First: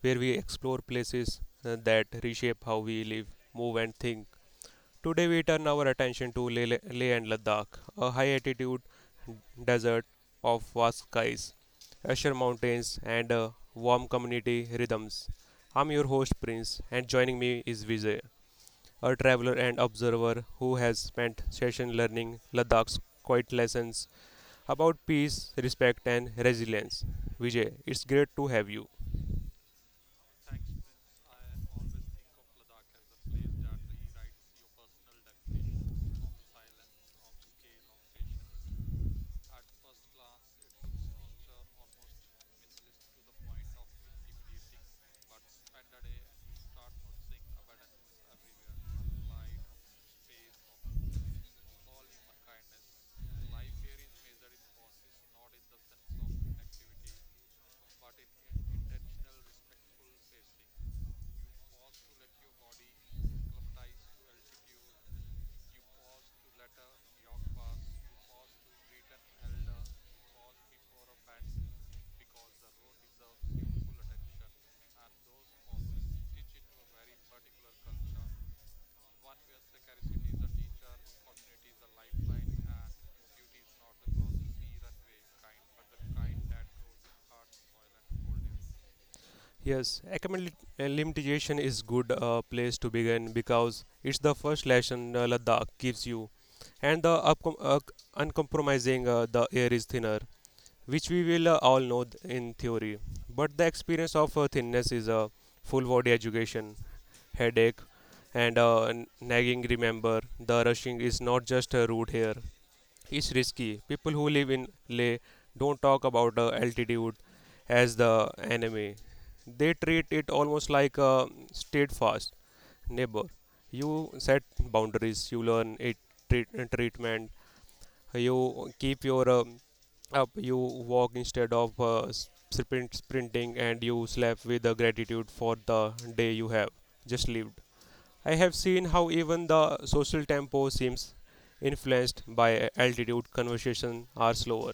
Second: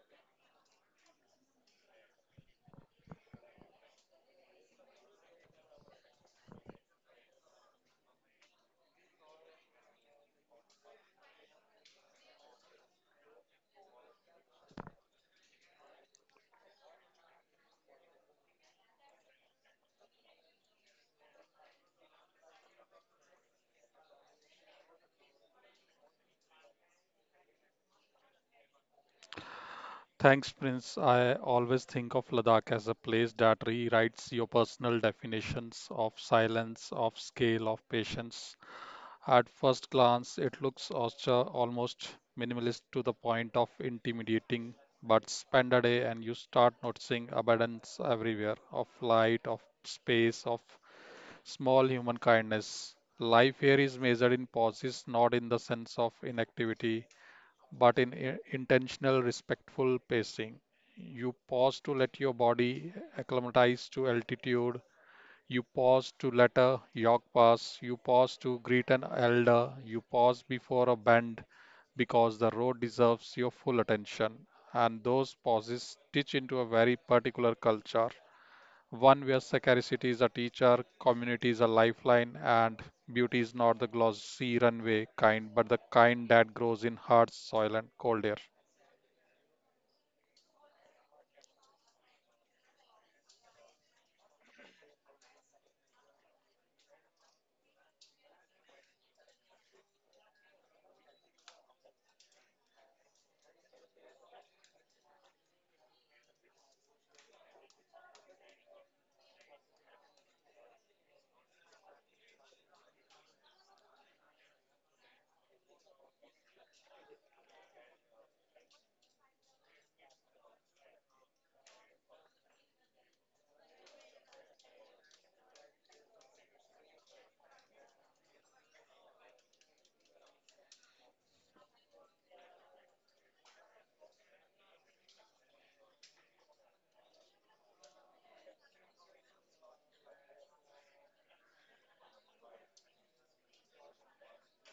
where we explore places that reshape how we live, move, and think. Today, we turn our attention to Leh and Ladakh, a high altitude desert of vast skies, Asher Mountains, and warm community rhythms. I'm your host, Prince, and joining me is Vijay, a traveler and observer who has spent session learning Ladakh's quiet lessons about peace, respect, and resilience. Vijay, it's great to have you. Thanks, Prince. I always think of Ladakh as a place that rewrites your personal definitions of silence, of scale, of patience. At first glance, it looks austere, almost minimalist to the point of intimidating, but spend a day and you start noticing abundance everywhere of light, of space, of small human kindness. Life here is measured in pauses, not in the sense of inactivity, but in intentional, respectful pacing. You pause to let your body acclimatize to altitude. You pause to let a jog pass. You pause to greet an elder. You pause before a bend because the road deserves your full attention. And those pauses stitch into a very particular culture, one where scarcity is a teacher, community is a lifeline, and beauty is not the glossy runway kind, but the kind that grows in hard soil and cold air. Yes, acclimatization is good place to begin because it's the first lesson Ladakh gives you, and the uncompromising the air is thinner, which we will all know in theory. But the experience of thinness is a full body education, headache, and nagging. Remember, the rushing is not just a route here; is risky. People who live in Leh don't talk about altitude as the enemy. They treat it almost like a steadfast neighbor. You set boundaries, you learn it treat, treatment, you keep your up, you walk instead of sprinting, and you slap with the gratitude for the day you have just lived. I have seen how even the social tempo seems influenced by altitude. Conversations are slower.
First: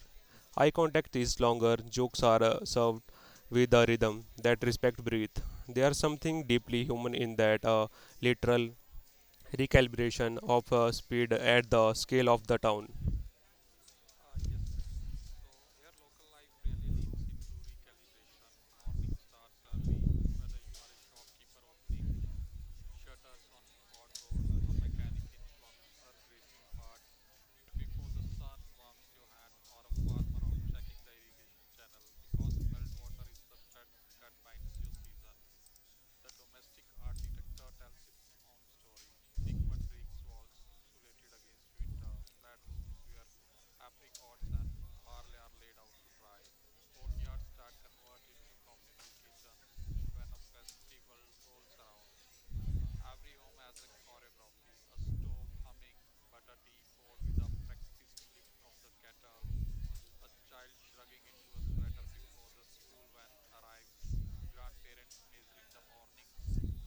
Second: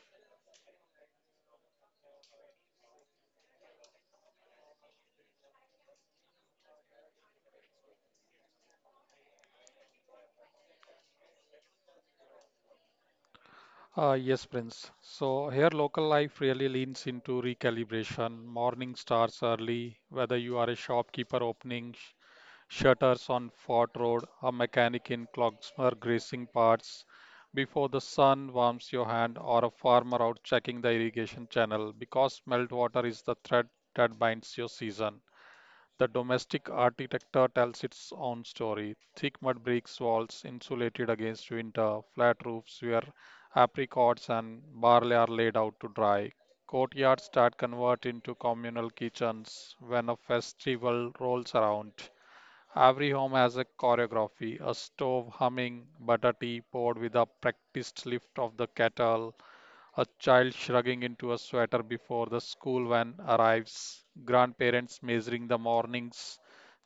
Eye contact is longer. Jokes are served with a rhythm that respect breathe. There is something deeply human in that literal recalibration of speed at the scale of the town. Yes, Prince. So here local life really leans into recalibration. Morning starts early, whether you are a shopkeeper opening shutters on Fort Road, a mechanic in Clogsmer greasing parts before the sun warms your hand, or a farmer out checking the irrigation channel because meltwater is the thread that binds your season. The domestic architecture tells its own story. Thick mud bricks walls insulated against winter, flat roofs where apricots and barley are laid out to dry. Courtyards that convert into communal kitchens when a festival rolls around. Every home has a choreography, a stove humming, butter tea poured with a practiced lift of the kettle, a child shrugging into a sweater before the school van arrives, grandparents measuring the mornings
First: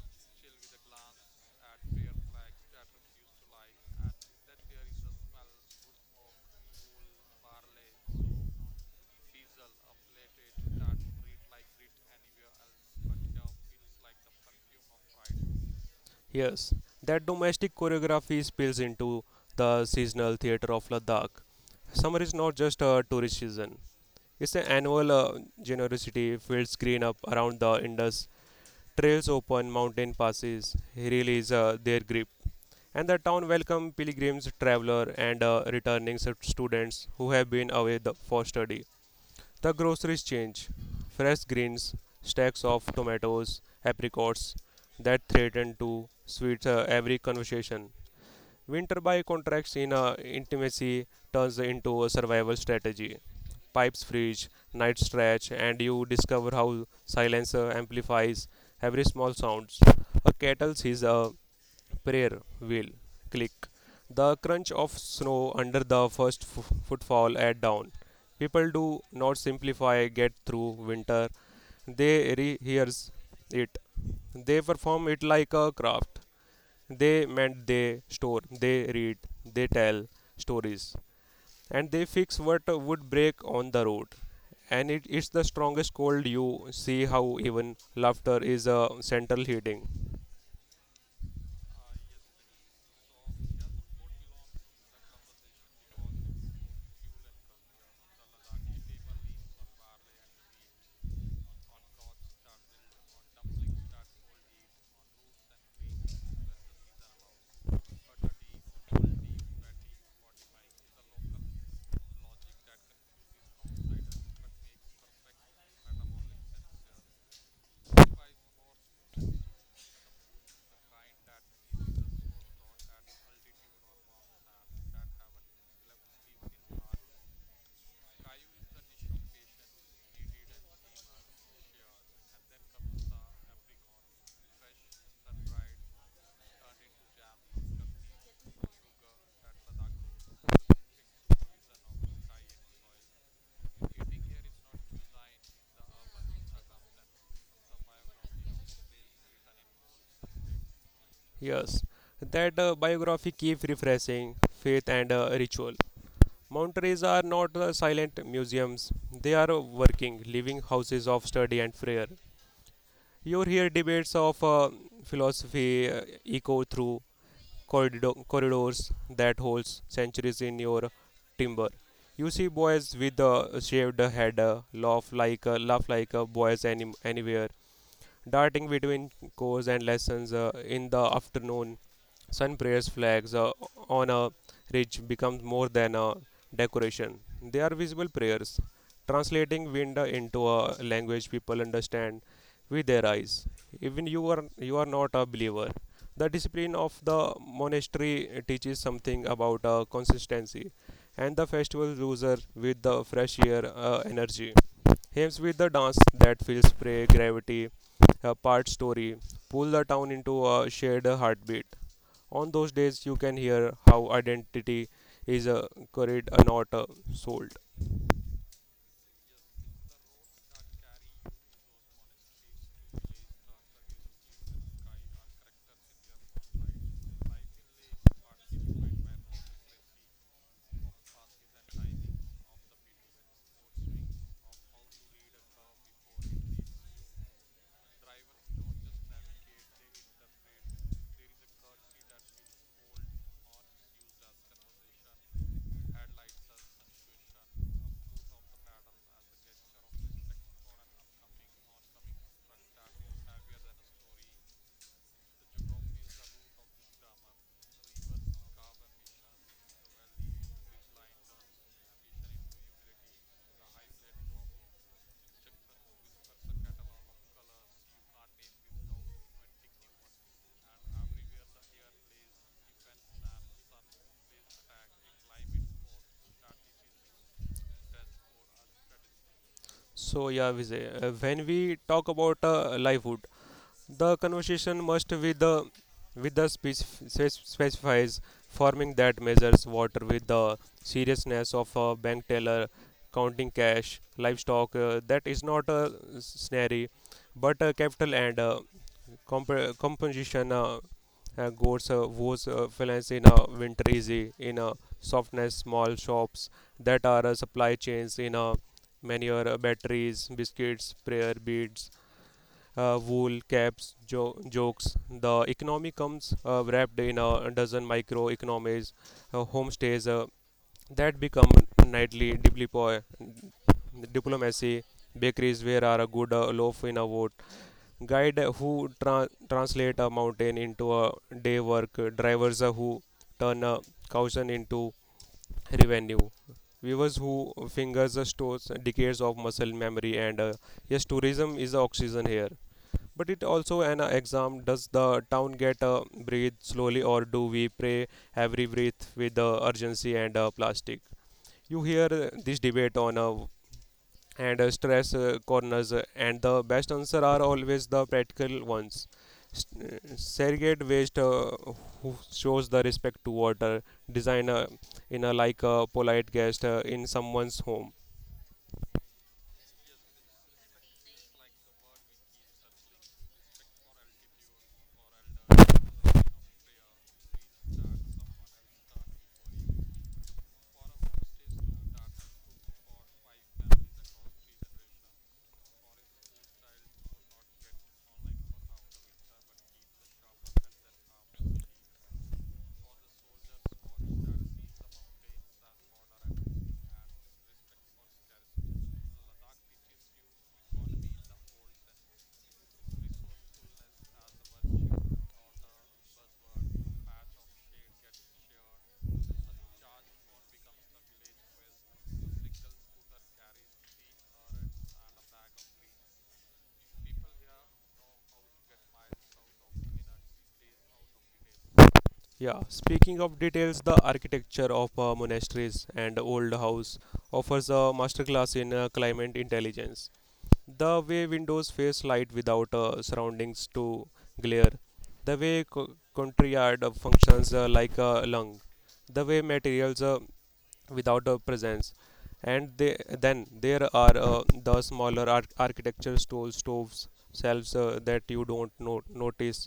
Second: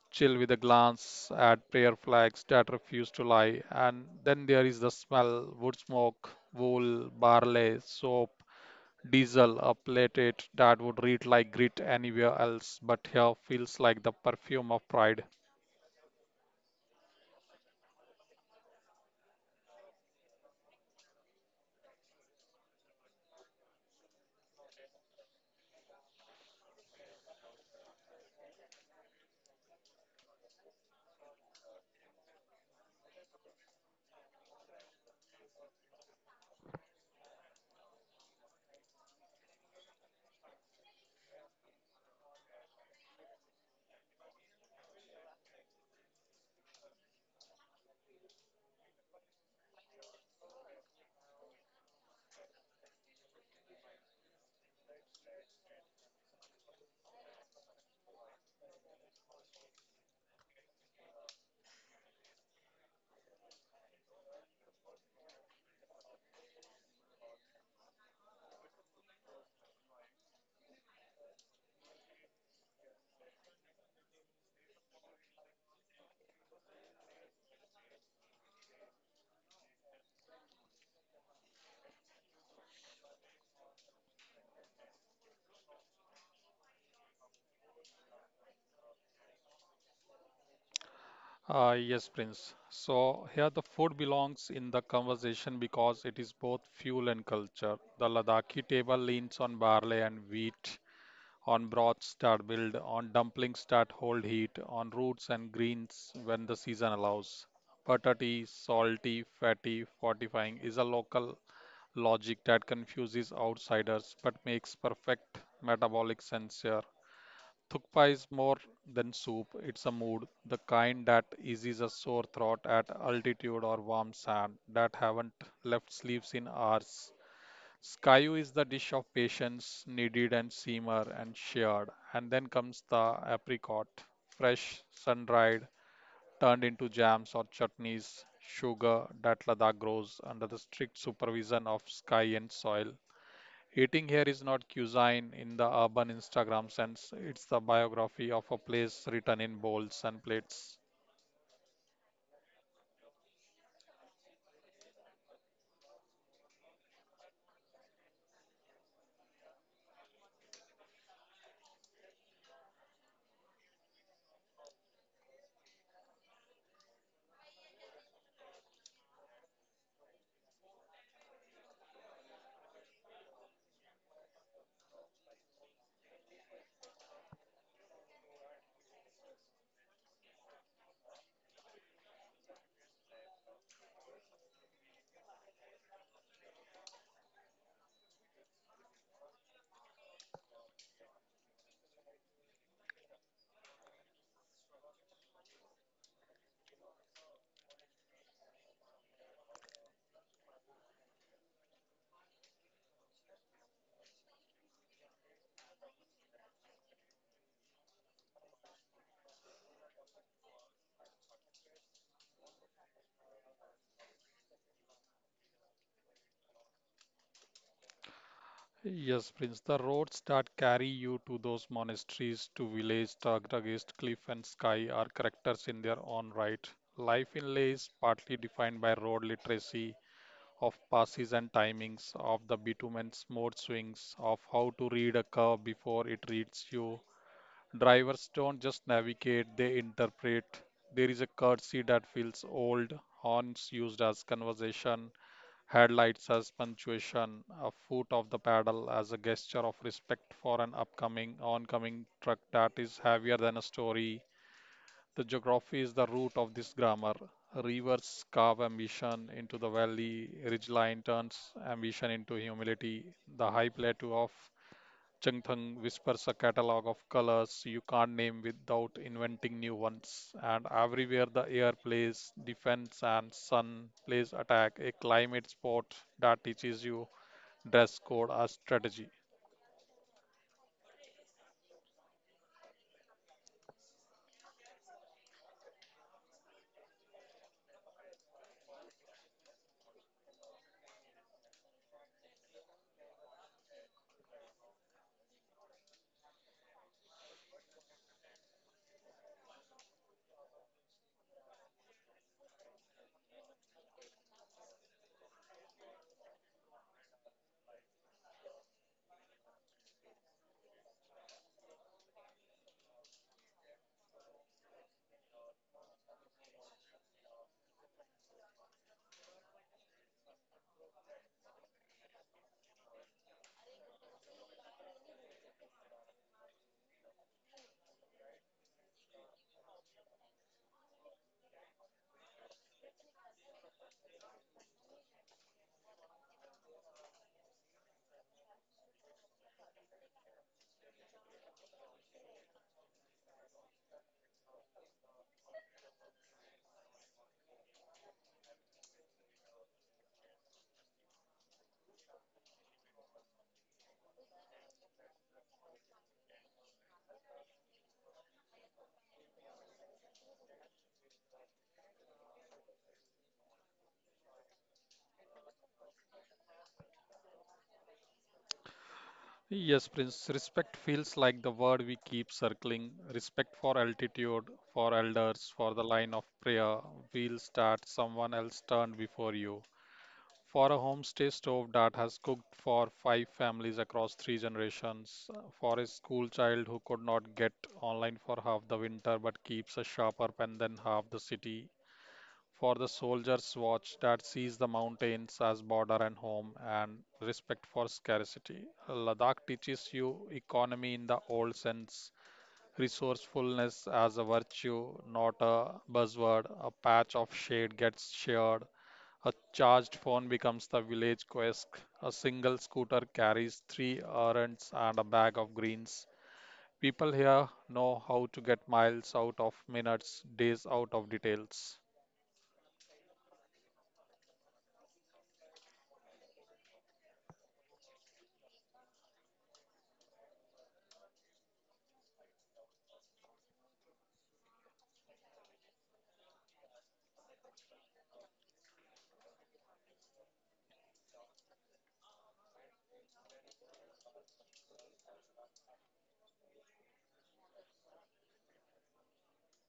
chill with a glance at prayer flags that refuse to lie. And then there is the smell wood smoke, wool, barley, soap, diesel, a plate it that would read like grit anywhere else, but here feels like the perfume of pride. Yes, that domestic choreography spills into the seasonal theatre of Ladakh. Summer is not just a tourist season. It's an annual generosity. Fields green up around the Indus, trails open, mountain passes release their grip, and the town welcomes pilgrims, traveler, and returning stud- students who have been away for study. The groceries change. Fresh greens, stacks of tomatoes, apricots that threaten to sweeten every conversation. Winter by contracts in intimacy turns into a survival strategy. Pipes freeze, nights stretch, and you discover how silence amplifies every small sound. A kettle sees a prayer wheel. Click. The crunch of snow under the first footfall at dawn. People do not simplify get through winter. They rehearse it. They perform it like a craft. They mend, they store, they read, they tell stories, and they fix what would break on the road. And it is the strongest cold you see how even laughter is a central heating. Ah, yes, Prince. So here the food belongs in the conversation because it is both fuel and culture. The Ladakhi table leans on barley and wheat, on broths start build, on dumplings start hold heat, on roots and greens when the season allows. Buttery, salty, fatty, fortifying is a local logic that confuses outsiders but makes perfect metabolic sense here. Thukpa is more than soup, it's a mood, the kind that eases a sore throat at altitude or warm sand that haven't left sleeves in hours. Skyu is the dish of patience, kneaded and simmered and shared. And then comes the apricot, fresh, sun-dried, turned into jams or chutneys. Sugar that Ladakh grows under the strict supervision of sky and soil. Eating here is not cuisine in the urban Instagram sense. It's the biography of a place written in bowls and plates. Yes, that biography keep refreshing faith and ritual. Mountains are not silent museums; they are working, living houses of study and prayer. You hear debates of philosophy echo through corridors that holds centuries in your timber. You see boys with shaved head laugh like boys anywhere darting between course and lessons in the afternoon. Sun prayers flags on a ridge becomes more than a decoration. They are visible prayers, translating wind into a language people understand with their eyes. Even you are not a believer. The discipline of the monastery teaches something about consistency and the festival loser with the fresh air energy. Hymns with the dance that feels prey gravity, a part story, pull the town into a shared heartbeat. On those days, you can hear how identity is carried and not sold. Yes, Prince, the roads that carry you to those monasteries, to village tugged against cliff and sky are characters in their own right. Life in Leh is partly defined by road literacy, of passes and timings, of the bitumen's mode swings, of how to read a curve before it reads you. Drivers don't just navigate, they interpret. There is a courtesy that feels old, horns used as conversation, headlights as punctuation, a foot of the paddle as a gesture of respect for an upcoming oncoming truck that is heavier than a story. The geography is the root of this grammar. Rivers carve ambition into the valley, ridgeline turns ambition into humility. The high plateau of Cheng Thang whispers a catalog of colors you can't name without inventing new ones. And everywhere the air plays defense and sun plays attack, a climate sport that teaches you dress code as strategy. So yeah, Vijay, when we talk about livelihood, the conversation must with the specifies forming that measures water with the seriousness of a bank teller counting cash livestock that is not a snary but a capital and composition goes was finance in a winter easy in a softness small shops that are supply chains in a manure batteries biscuits prayer beads wool, caps, jokes. The economy comes wrapped in a dozen microeconomies, homestays that become nightly diplomacy, bakeries where are a good loaf in a vote, guide who translate a mountain into a day work, drivers who turn a caution into revenue. Viewers who fingers the stores decades of muscle memory and yes, tourism is the oxygen here. But it also an exam. Does the town get breathe slowly, or do we pray every breath with urgency and plastic? You hear this debate on and stress corners, and the best answer are always the practical ones. Segregate waste who shows the respect to water. Designer in a like a polite guest in someone's home. Yes, Prince, respect feels like the word we keep circling. Respect for altitude, for elders, for the line of prayer, wheels that someone else turned before you. For a homestay stove that has cooked for five families across three generations, for a school child who could not get online for half the winter but keeps a sharper pen than half the city, for the soldier's watch that sees the mountains as border and home, and respect for scarcity. Ladakh teaches you economy in the old sense, resourcefulness as a virtue, not a buzzword. A patch of shade gets shared, a charged phone becomes the village quest. A single scooter carries three errands and a bag of greens. People here know how to get miles out of minutes, days out of details. Yeah, speaking of details, the architecture of monasteries and old house offers a masterclass in climate intelligence, the way windows face light without surroundings to glare, the way courtyard functions like a lung, the way materials without a presence, and then there are the smaller architecture stoves shelves that you don't notice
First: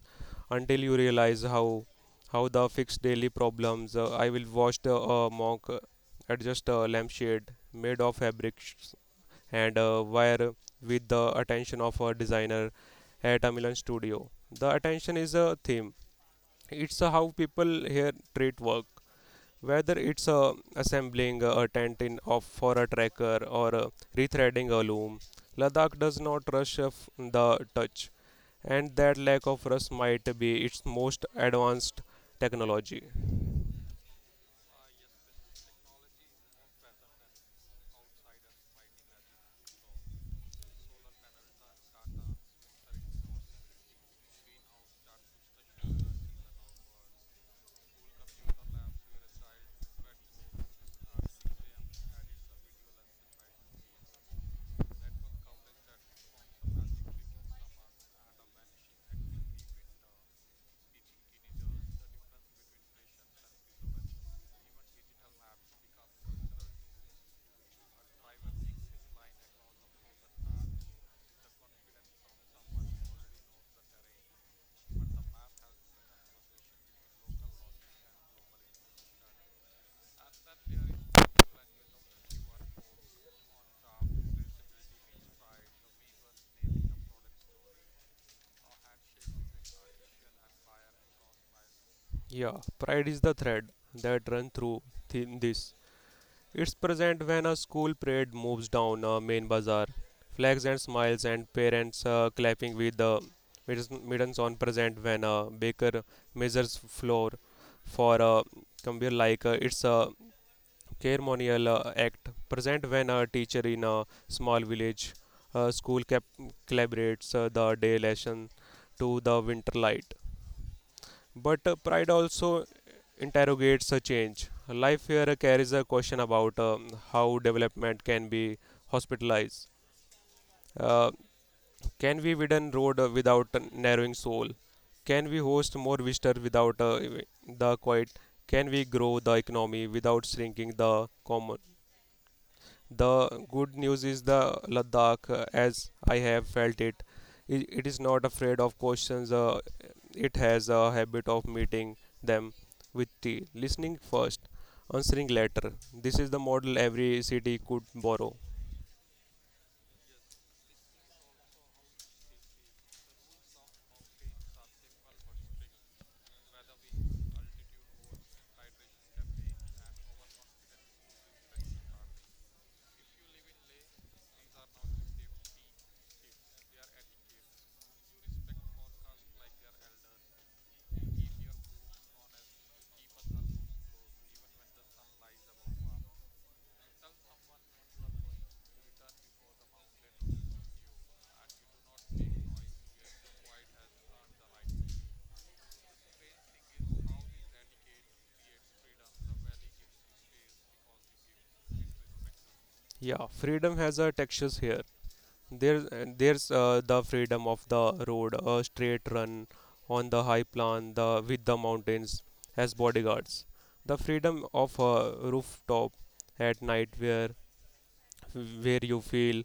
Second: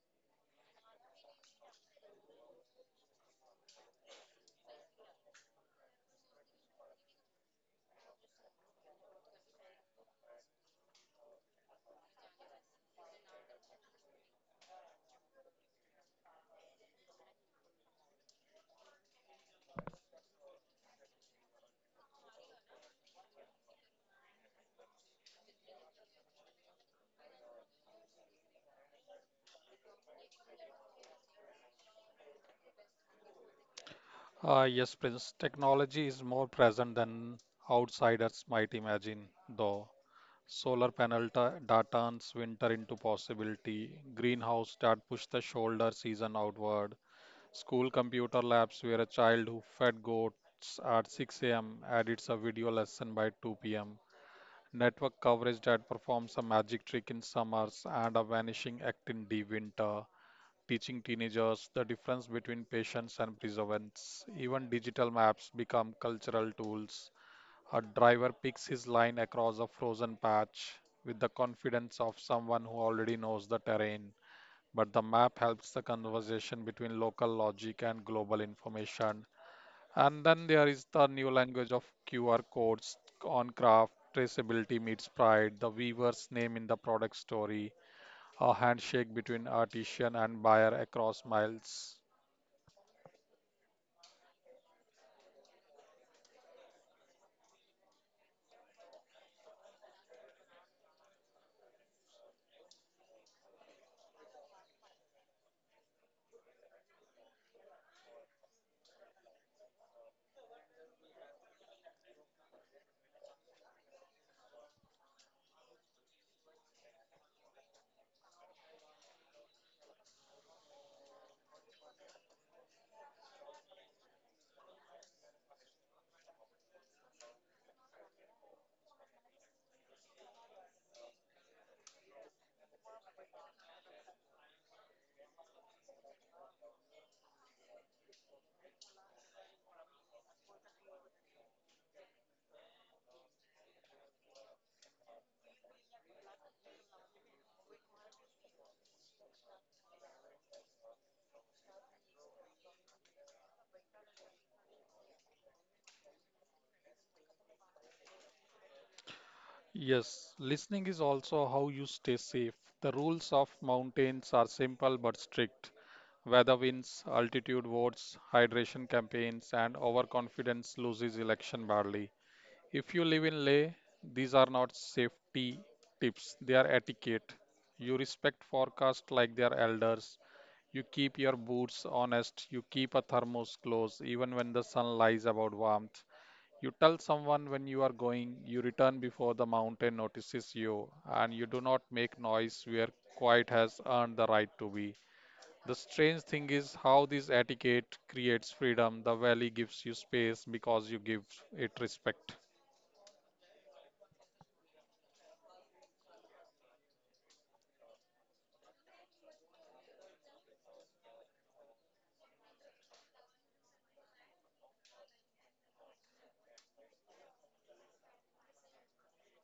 until you realize how the fixed daily problems. I will watch the monk adjust a lampshade made of fabric and wire with the attention of a designer at a Milan studio. The attention is a theme. It's how people here treat work, whether it's assembling a tent in of for a tracker or rethreading a loom. Ladakh does not rush of the touch, and that lack of rush might be its most advanced technology. Ah, yes, Prince, technology is more present than outsiders might imagine, though. Solar panel that turns winter into possibility, greenhouse that push the shoulder season outward, school computer labs where a child who fed goats at 6 a.m. edits a video lesson by 2 p.m. Network coverage that performs a magic trick in summers and a vanishing act in the winter. Teaching teenagers the difference between patience and perseverance. Even digital maps become cultural tools. A driver picks his line across a frozen patch with the confidence of someone who already knows the terrain but the map helps the conversation between local logic and global information. And then there is the new language of QR codes on craft, traceability meets pride, the weaver's name in the product story, a handshake between artisan and buyer across miles. Yeah, pride is the thread that run through thin this. It's present when a school parade moves down a main bazaar, flags and smiles and parents clapping with the middens on present when a baker measures flour for a conveyor like it's a ceremonial act present when a teacher in a small village school collaborates the day lesson to the winter light. But pride also interrogates a change. Life here carries a question about how development can be hospitalized. Uh, can we widen road without narrowing soul? Can we host more visitors without the quiet? Can we grow the economy without shrinking the common? The good news is the Ladakh, as I have felt it, it is not afraid of questions. It has a habit of meeting them with tea, listening first, answering later. This is the model every city could borrow. Yes, listening is also how you stay safe. The rules of mountains are simple but strict. Weather winds, altitude votes, hydration campaigns, and overconfidence loses election badly. If you live in Leh, these are not safety tips, they are etiquette. You respect forecasts like their elders. You keep your boots honest. You keep a thermos close even when the sun lies about warmth. You tell someone when you are going. You return before the mountain notices you. And you do not make noise where quiet has earned the right to be. The strange thing is how this etiquette creates freedom. The valley gives you space because you give it respect. Yeah, freedom has a textures here. There's the freedom of the road, a straight run on the high plan, the with the mountains as bodyguards. The freedom of a rooftop at night where you feel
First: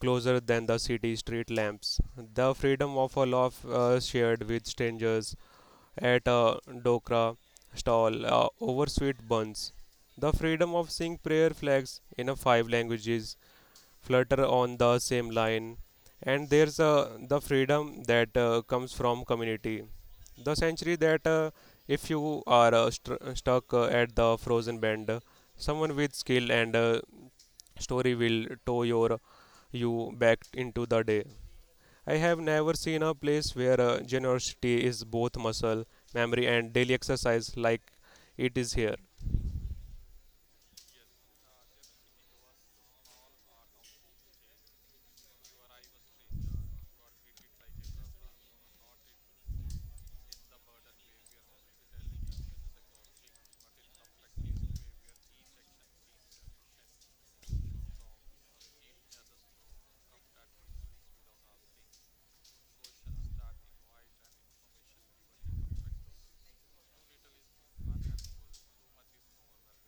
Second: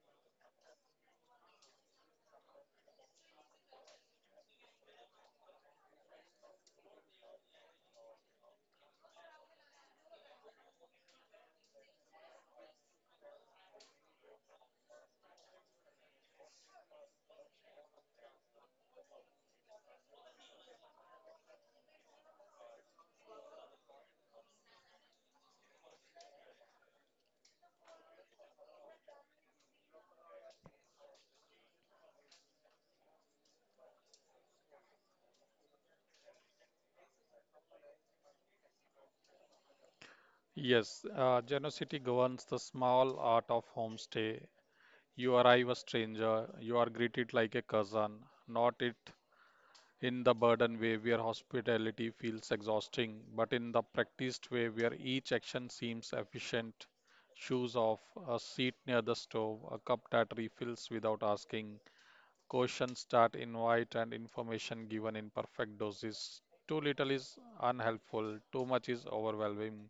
closer than the city street lamps. The freedom of a love shared with strangers at a dokra stall over sweet buns. The freedom of seeing prayer flags in a five languages flutter on the same line. And there's the freedom that comes from community. The century that if you are stuck at the frozen bend, someone with skill and Story will tow you back into the day. I have never seen a place where generosity is both muscle memory and daily exercise like it is here. Yes, Genocity governs the small art of homestay. You arrive a stranger, you are greeted like a cousin, not it in the burden way where hospitality feels exhausting, but in the practiced way where each action seems efficient. Shoes off, a seat near the stove, a cup that refills without asking, questions that invite and information given in perfect doses. Too little is unhelpful, too much is overwhelming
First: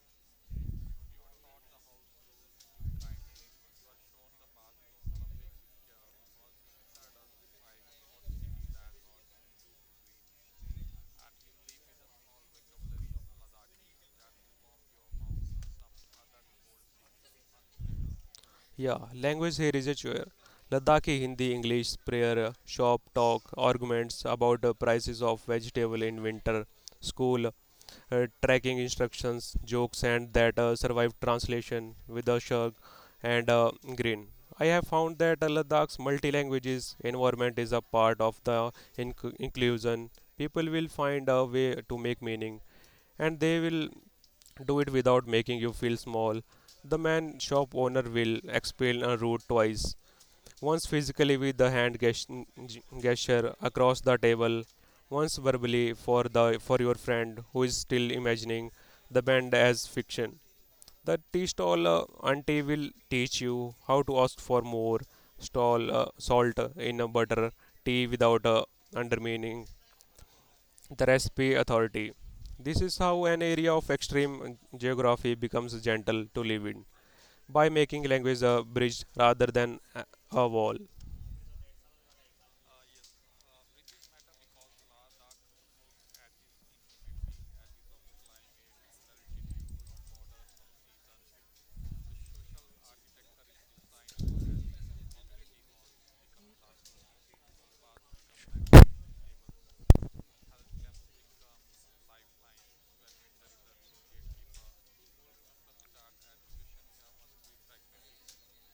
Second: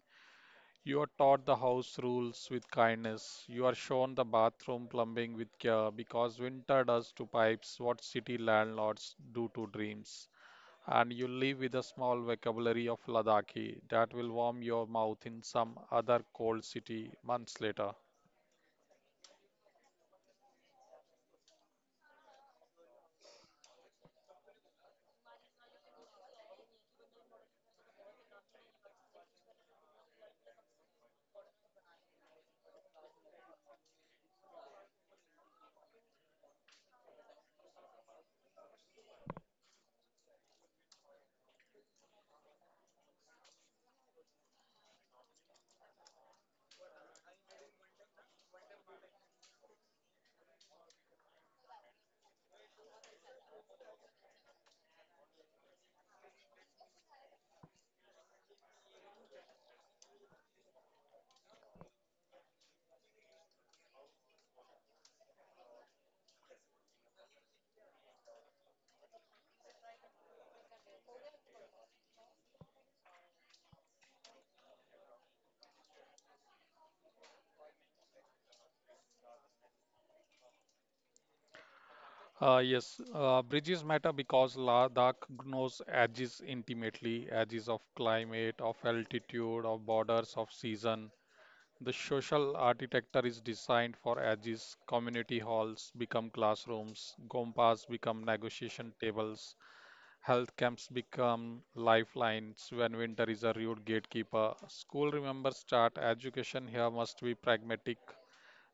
you are taught the house rules with kindness. You are shown the bathroom plumbing with care because winter does to pipes what city landlords do to dreams. And you live with a small vocabulary of Ladakhi that will warm your mouth in some other cold city months later. Yeah, language here is a chore. Ladakhi Hindi, English, prayer, shop talk, arguments about the prices of vegetable in winter, school, tracking instructions, jokes, and that survived translation with a shrug and a grin. I have found that Ladakh's multi-languages environment is a part of the inclusion. People will find a way to make meaning, and they will do it without making you feel small. The man shop owner will explain a route twice, once physically with the hand gesture across the table, once verbally for your friend who is still imagining the band as fiction. The tea stall auntie will teach you how to ask for more stall salt in a butter tea without undermining the recipe authority. This is how an area of extreme geography becomes gentle to live in by making language a bridge rather than a wall. Yes, Bridges matter because Ladakh knows edges intimately, edges of climate, of altitude, of borders, of season. The social architecture is designed for edges, community halls become classrooms, gompas become negotiation tables, health camps become lifelines when winter is a rude gatekeeper. School remembers start education here must be pragmatic.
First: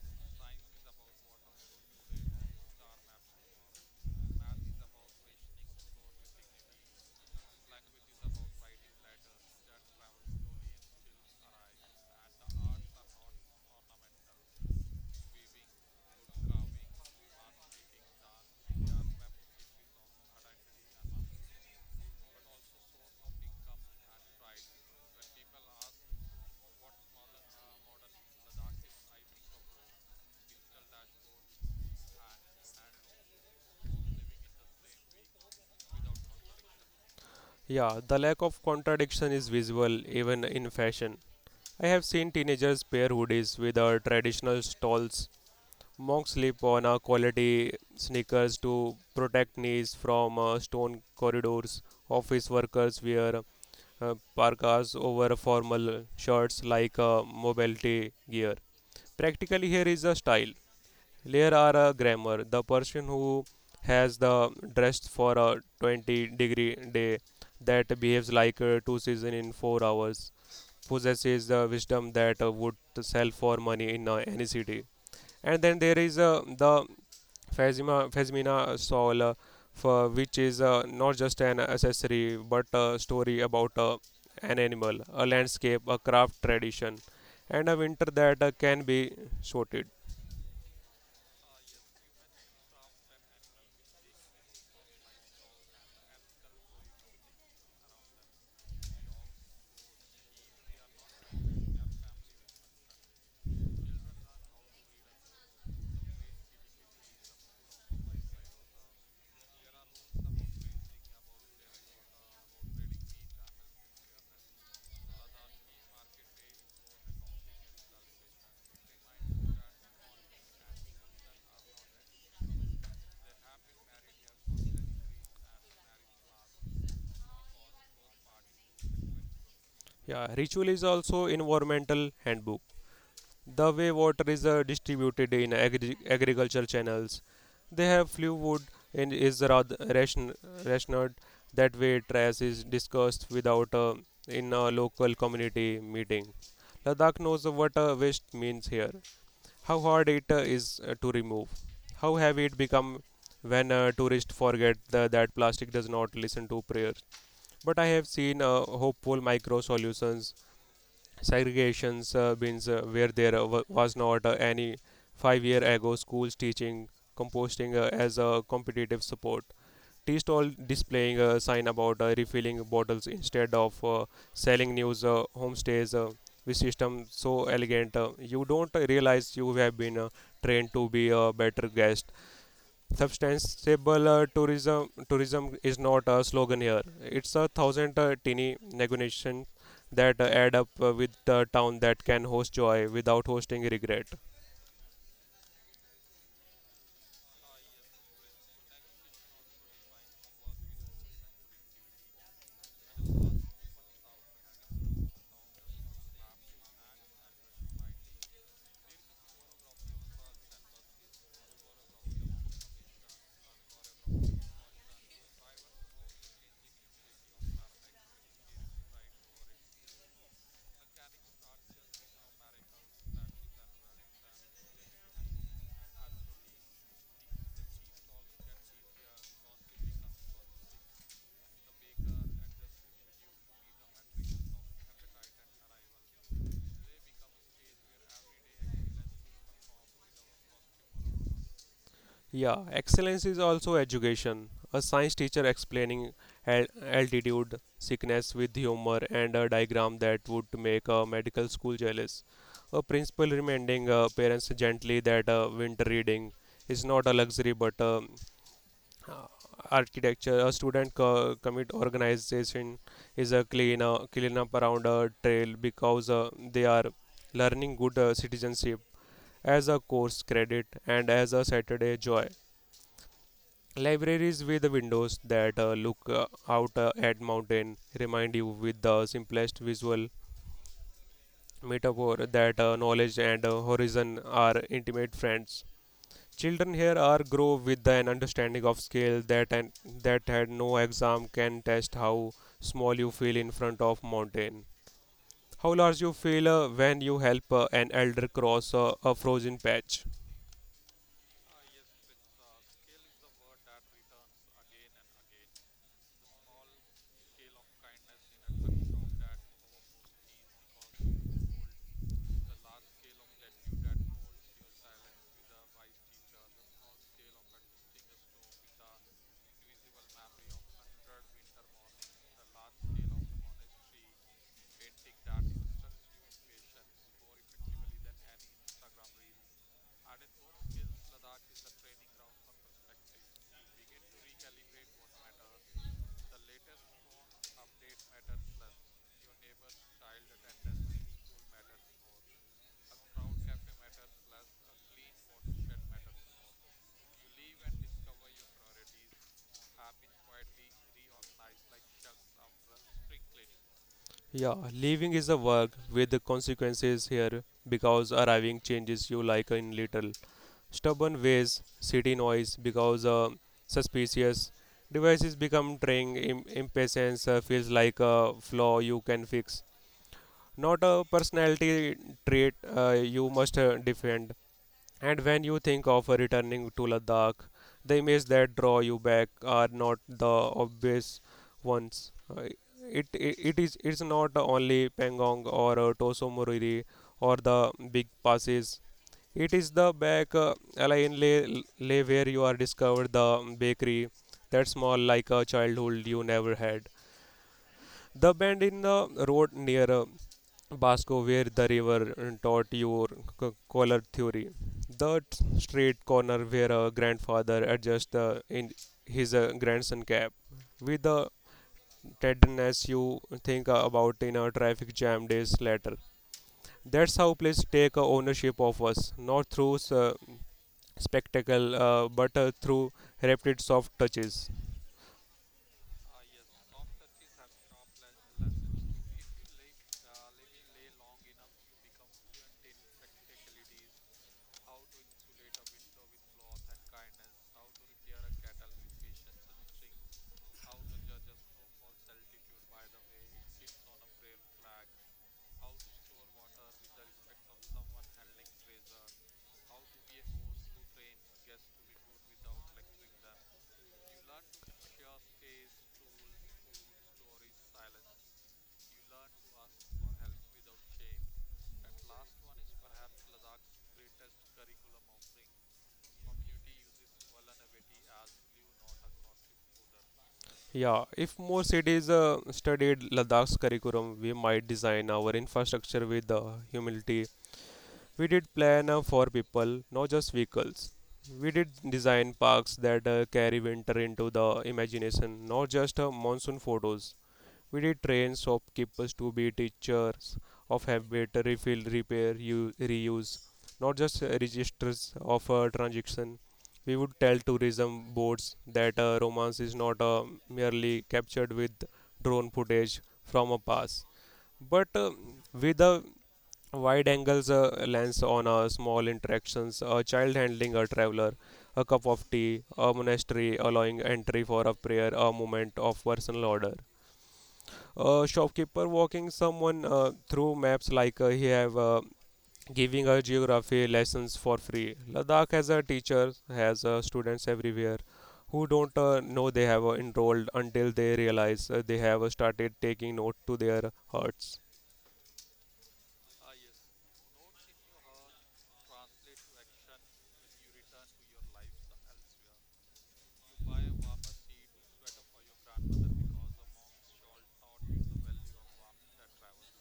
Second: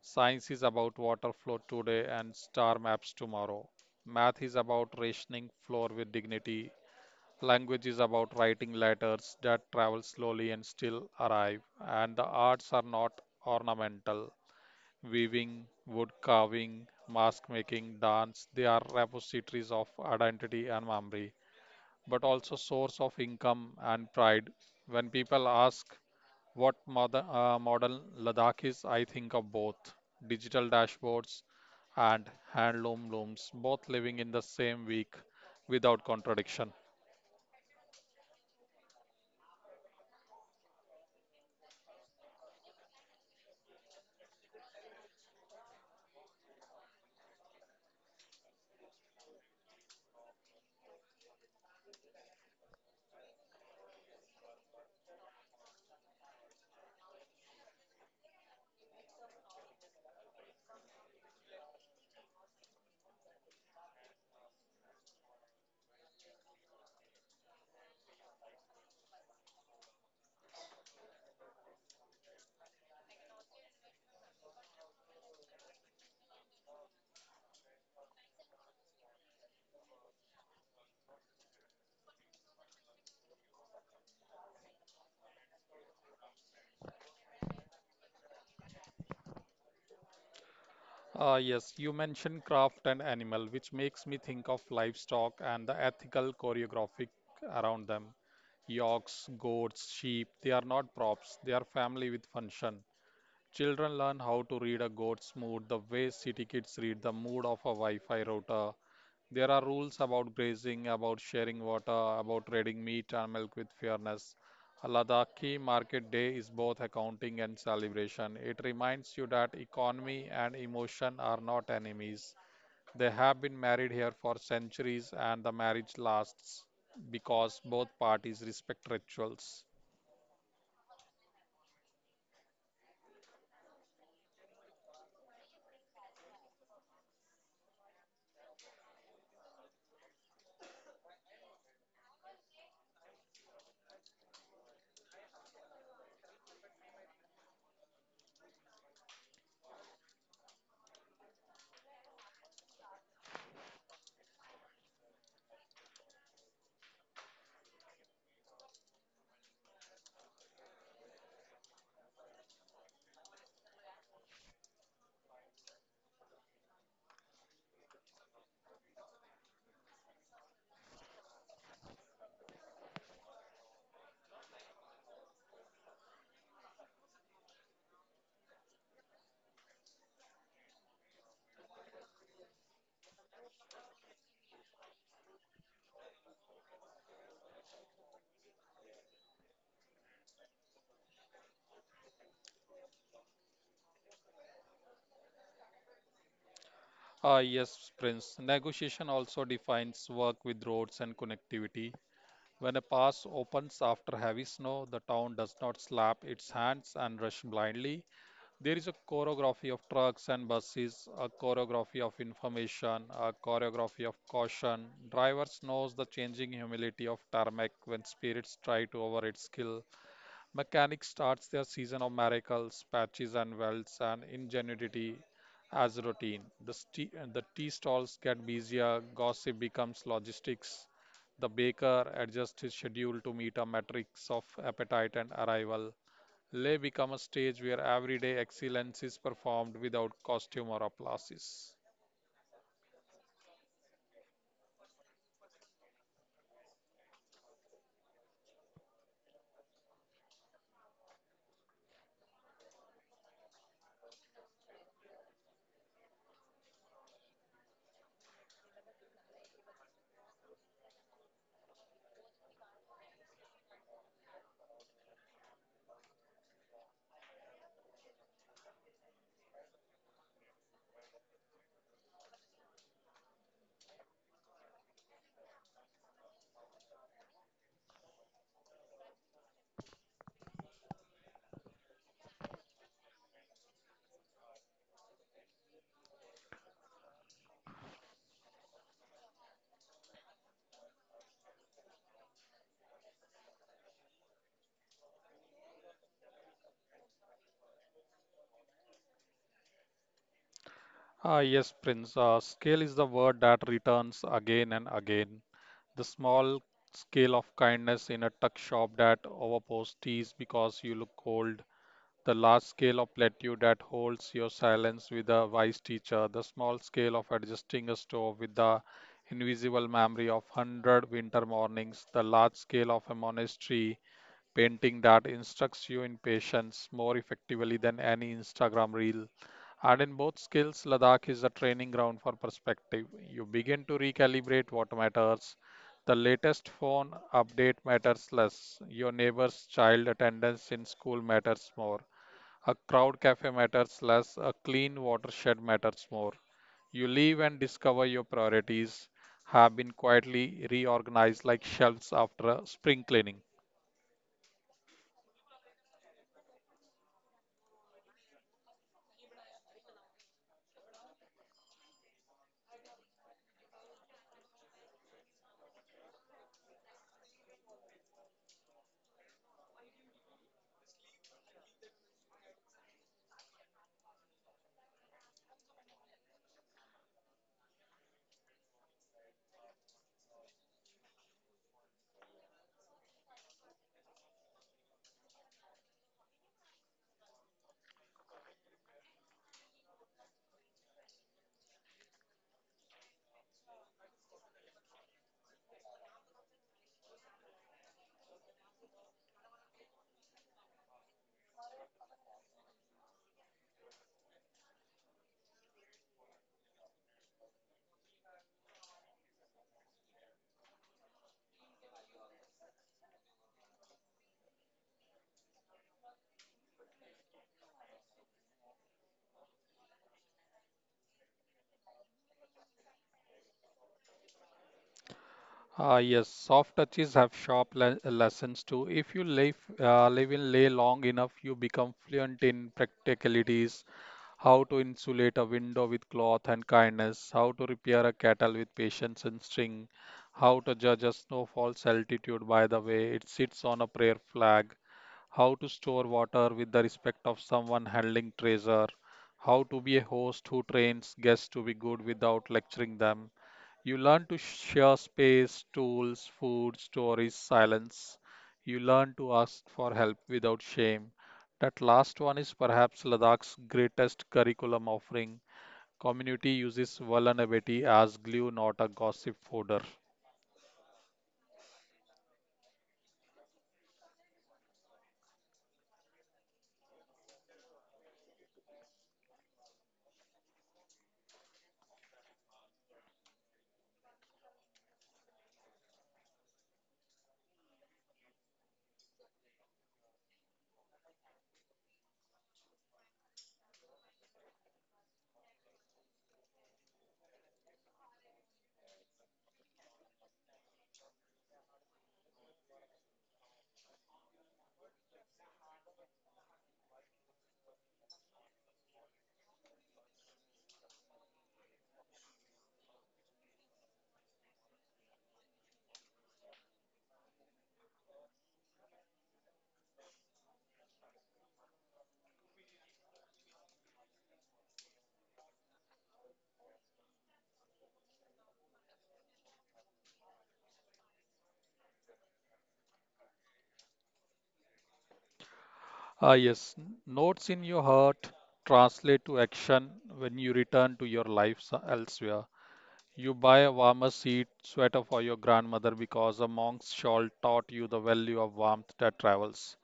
Science is about water flow today and star maps tomorrow. Math is about rationing floor with dignity. Language is about writing letters that travel slowly and still arrive, and the arts are not ornamental. Weaving, wood carving, mask making, dance, they are repositories of identity and memory, but also source of income and pride. When people ask what mother, modern Ladakh is, I think of both digital dashboards and handloom looms, both living in the same week without contradiction. Yeah, the lack of contradiction is visible even in fashion. I have seen teenagers pair hoodies with our traditional stalls, monks slip on our quality sneakers to protect knees from stone corridors, office workers wear parkas over formal shirts like mobility gear. Practically, here is a style, here are a grammar. The person who has the dressed for a 20-degree day that behaves like two seasons in 4 hours possesses the wisdom that would sell for money in any city. And then there is the Phasmina Saul, for which is not just an accessory but a story about an animal, a landscape, a craft tradition, and a winter that can be sorted. Yes, you mentioned craft and animal, which makes me think of livestock and the ethical choreographic around them. Yokes, goats, sheep, they are not props, they are family with function. Children learn how to read a goat's mood the way city kids read the mood of a Wi Fi router there are rules about grazing, about sharing water, about trading meat and milk with fairness. A Ladakhi market day is both accounting and celebration. It reminds you that economy and emotion are not enemies. They have been married here for centuries, and the marriage lasts because both parties respect rituals. Yeah, ritual is also environmental handbook. The way water is distributed in agricultural channels. They have few wood and is rather rationed that way trash is discussed without in a local community meeting. Ladakh knows what waste means here, how hard it is to remove, how heavy it become when tourists forget that plastic does not listen to prayers. But I have seen hopeful micro solutions, segregations bins where there was not any 5 years ago, schools teaching composting as a competitive support, tea stall displaying a sign about refilling bottles instead of selling news, homestays with system so elegant you don't realize you have been trained to be a better guest. Substantiable tourism is not a slogan here. It's a thousand teeny negotiation that add up with the town that can host joy without hosting regret. Ah, yes, Prince. Negotiation also defines work with roads and connectivity. When a pass opens after heavy snow, the town does not slap its hands and rush blindly. There is a choreography of trucks and buses, a choreography of information, a choreography of caution. Drivers knows the changing humility of tarmac when spirits try to over its skill. Mechanics starts their season of miracles, patches and welds, and ingenuity as routine. The tea stalls get busier, gossip becomes logistics. The baker adjusts his schedule to meet a matrix of appetite and arrival. Lay become a stage where everyday excellence is performed without costume or applauses. Yeah, excellence is also education. A science teacher explaining altitude sickness with humor and a diagram that would make a medical school jealous. A principal reminding parents gently that winter reading is not a luxury but a uh, architecture, a student commit organization is a clean up around a trail because they are learning good citizenship as a course credit and as a saturday joy, libraries with windows that look out at mountain remind you with the simplest visual metaphor that knowledge and horizon are intimate friends. Children here are grow with an understanding of scale that and that had no exam can test how small you feel in front of mountain. How large you feel when you help an elder cross a frozen patch. Ah, yes, Prince. Scale is the word that returns again and again. The small scale of kindness in a tuck shop that overpours teas because you look cold. The large scale of plateau that holds your silence with a wise teacher. The small scale of adjusting a stove with the invisible memory of hundred winter mornings. The large scale of a monastery painting that instructs you in patience more effectively than any Instagram reel. And in both skills, Ladakh is a training ground for perspective. You begin to recalibrate what matters. The latest phone update matters less. Your neighbor's child attendance in school matters more. A crowd cafe matters less. A clean watershed matters more. You leave and discover your priorities have been quietly reorganized like shelves after a spring cleaning. Yeah, leaving is a work with the consequences here because arriving changes you like in little. Stubborn ways, city noise because suspicious devices become trained. Impatience feels like a flaw you can fix, not a personality trait you must defend. And when you think of returning to Ladakh, the images that draw you back are not the obvious ones. It's not only Pangong or Toso Moriri or the big passes. It is the back lane lay, lay where you are discovered the bakery that small like a childhood you never had. The bend in the road near Basco, where the river taught your color theory. The straight corner where a grandfather adjusts in his grandson cap. With the tenderness you think about in a traffic jam days later. That's how places take ownership of us, not through spectacle, but through repeated soft touches. Ah, yes, soft touches have sharp lessons too. If you live in Leh long enough, you become fluent in practicalities, how to insulate a window with cloth and kindness, how to repair a kettle with patience and string, how to judge a snowfall's altitude by the way it sits on a prayer flag, how to store water with the respect of someone handling treasure, how to be a host who trains guests to be good without lecturing them you learn to share space, tools, food, stories, silence. You learn to ask for help without shame. That last one is perhaps Ladakh's greatest curriculum offering. Community uses vulnerability as glue, not a gossip folder. Yeah, if more cities studied Ladakh's curriculum, we might design our infrastructure with humility. We did plan for people, not just vehicles. We did design parks that carry winter into the imagination, not just monsoon photos. We did train shopkeepers to be teachers of habit, refill, repair, reuse, not just registers of a transaction. We would tell tourism boards that romance is not merely captured with drone footage from a pass, but with a wide angles lens on small interactions, a child handling a traveler, a cup of tea, a monastery allowing entry for a prayer, a moment of personal order, shopkeeper walking someone through maps like he have, giving a geography lessons for free. Ladakh has a teacher has students everywhere who don't know they have enrolled until they realize they have started taking note to their hearts. Ah, yes, notes in your heart translate to action when you return to your life elsewhere. You buy a warmer seat sweater for your grandmother because a monk's shawl taught you the value of warmth that travels.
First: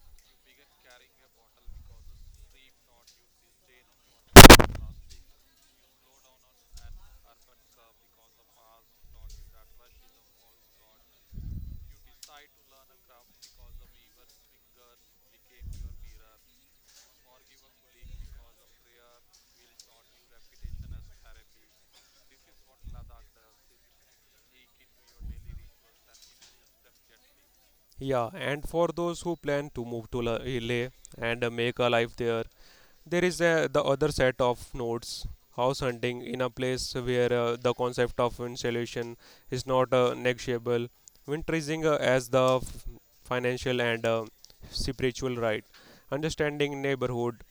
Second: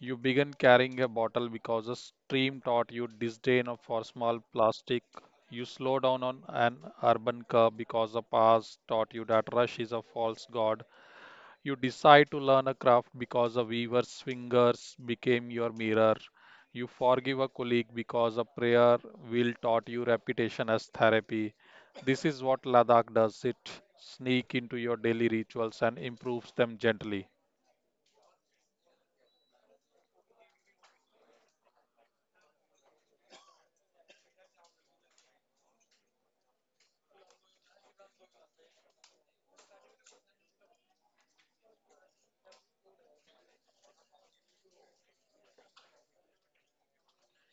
You began carrying a bottle because a stream taught you disdain for small plastic. You slow down on an urban curb because the past taught you that rush is a false god. You decide to learn a craft because a weaver's fingers became your mirror. You forgive a colleague because a prayer will taught you reputation as therapy. This is what Ladakh does it sneak into your daily rituals and improves them gently. Yeah, and for those who plan to move to leh and make a life there, there is the other set of nodes, house hunting in a place where the concept of insulation is not negotiable. Winterizing as the financial and spiritual right. Understanding neighborhood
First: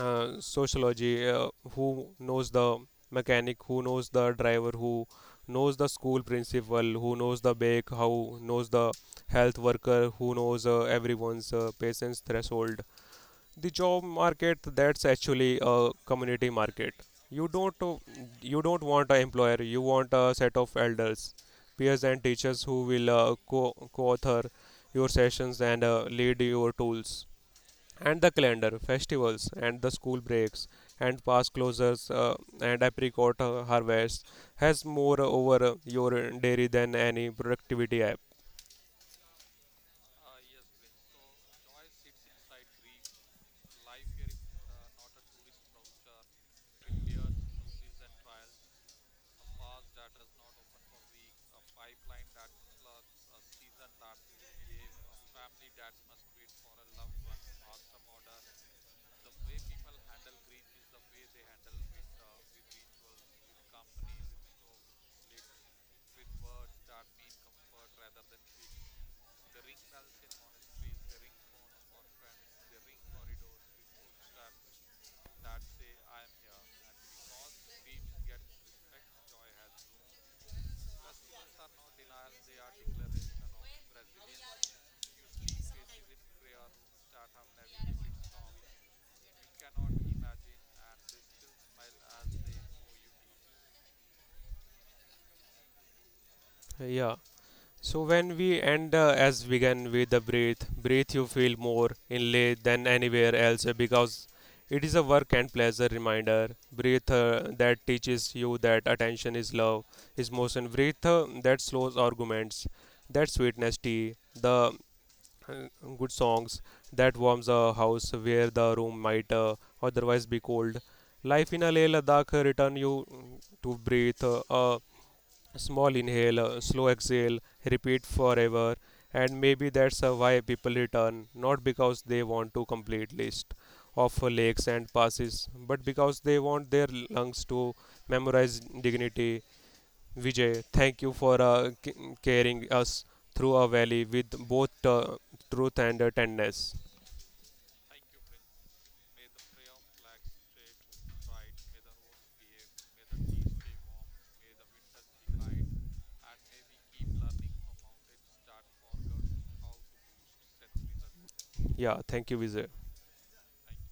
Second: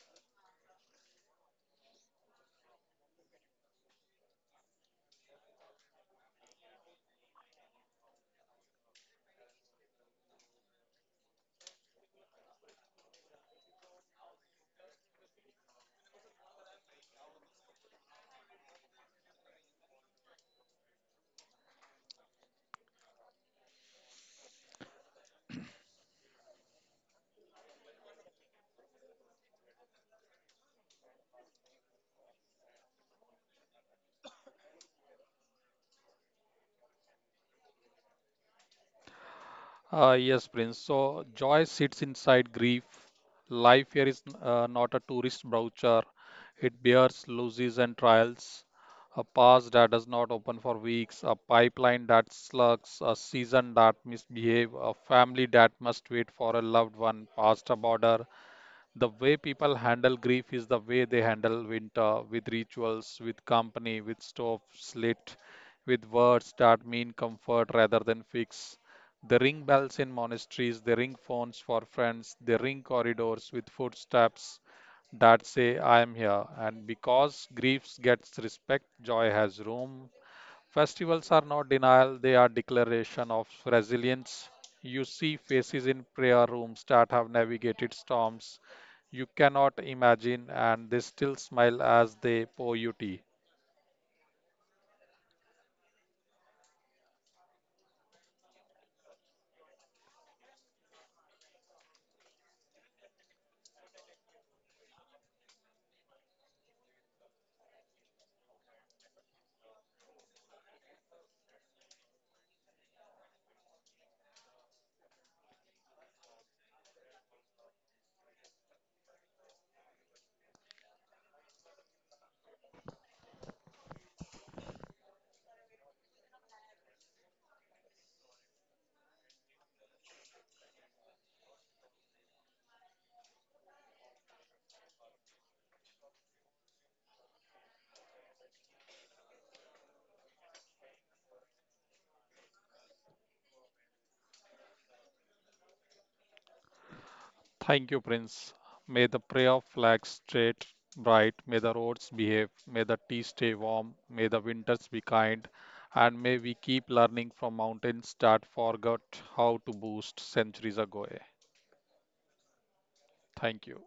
sociology, who knows the mechanic, who knows the driver, who knows the school principal, who knows the bake, how knows the health worker, who knows everyone's patient's threshold, the job market that's actually a community market. You don't uh, you don't want an employer, you want a set of elders, peers and teachers who will co-author your sessions and lead your tools, and the calendar festivals and the school breaks and past closures, and apricot harvest has more over your dairy than any productivity app. Yes, Prince. So joy sits inside grief. Life here is not a tourist brochure. It bears losses and trials. A past that does not open for weeks, a pipeline that slugs, a season that misbehave, a family that must wait for a loved one past a border, the way people handle grief is the way they handle winter with rituals, with company, with stoves lit, with words that mean comfort rather than fix. They ring bells in monasteries, they ring phones for friends, they ring corridors with footsteps that say, I am here. And because grief gets respect, joy has room. Festivals are not denial, they are declaration of resilience. You see faces in prayer rooms that have navigated storms you cannot imagine, and they still smile as they pour you tea. Yeah. So when we end as began with the breath, breath you feel more inlay than anywhere else because it is a work and pleasure reminder. Breath that teaches you that attention is love, is motion. Breath that slows arguments, that sweetness tea, the uh, good songs that warms a house where the room might otherwise be cold. Life in a Leh Ladakh return you to breathe. Small inhale, slow exhale, repeat forever, and maybe that's why people return, not because they want to complete list of legs and passes, but because they want their lungs to memorize dignity. Vijay, thank you for carrying us through a valley with both truth and tenderness. Thank you, Prince. May the prayer flag straight bright, may the roads behave, may the tea stay warm, may the winters be kind, and may we keep learning from mountains that forgot how to boost centuries ago. Yeah, thank you, Vijay. Thank you.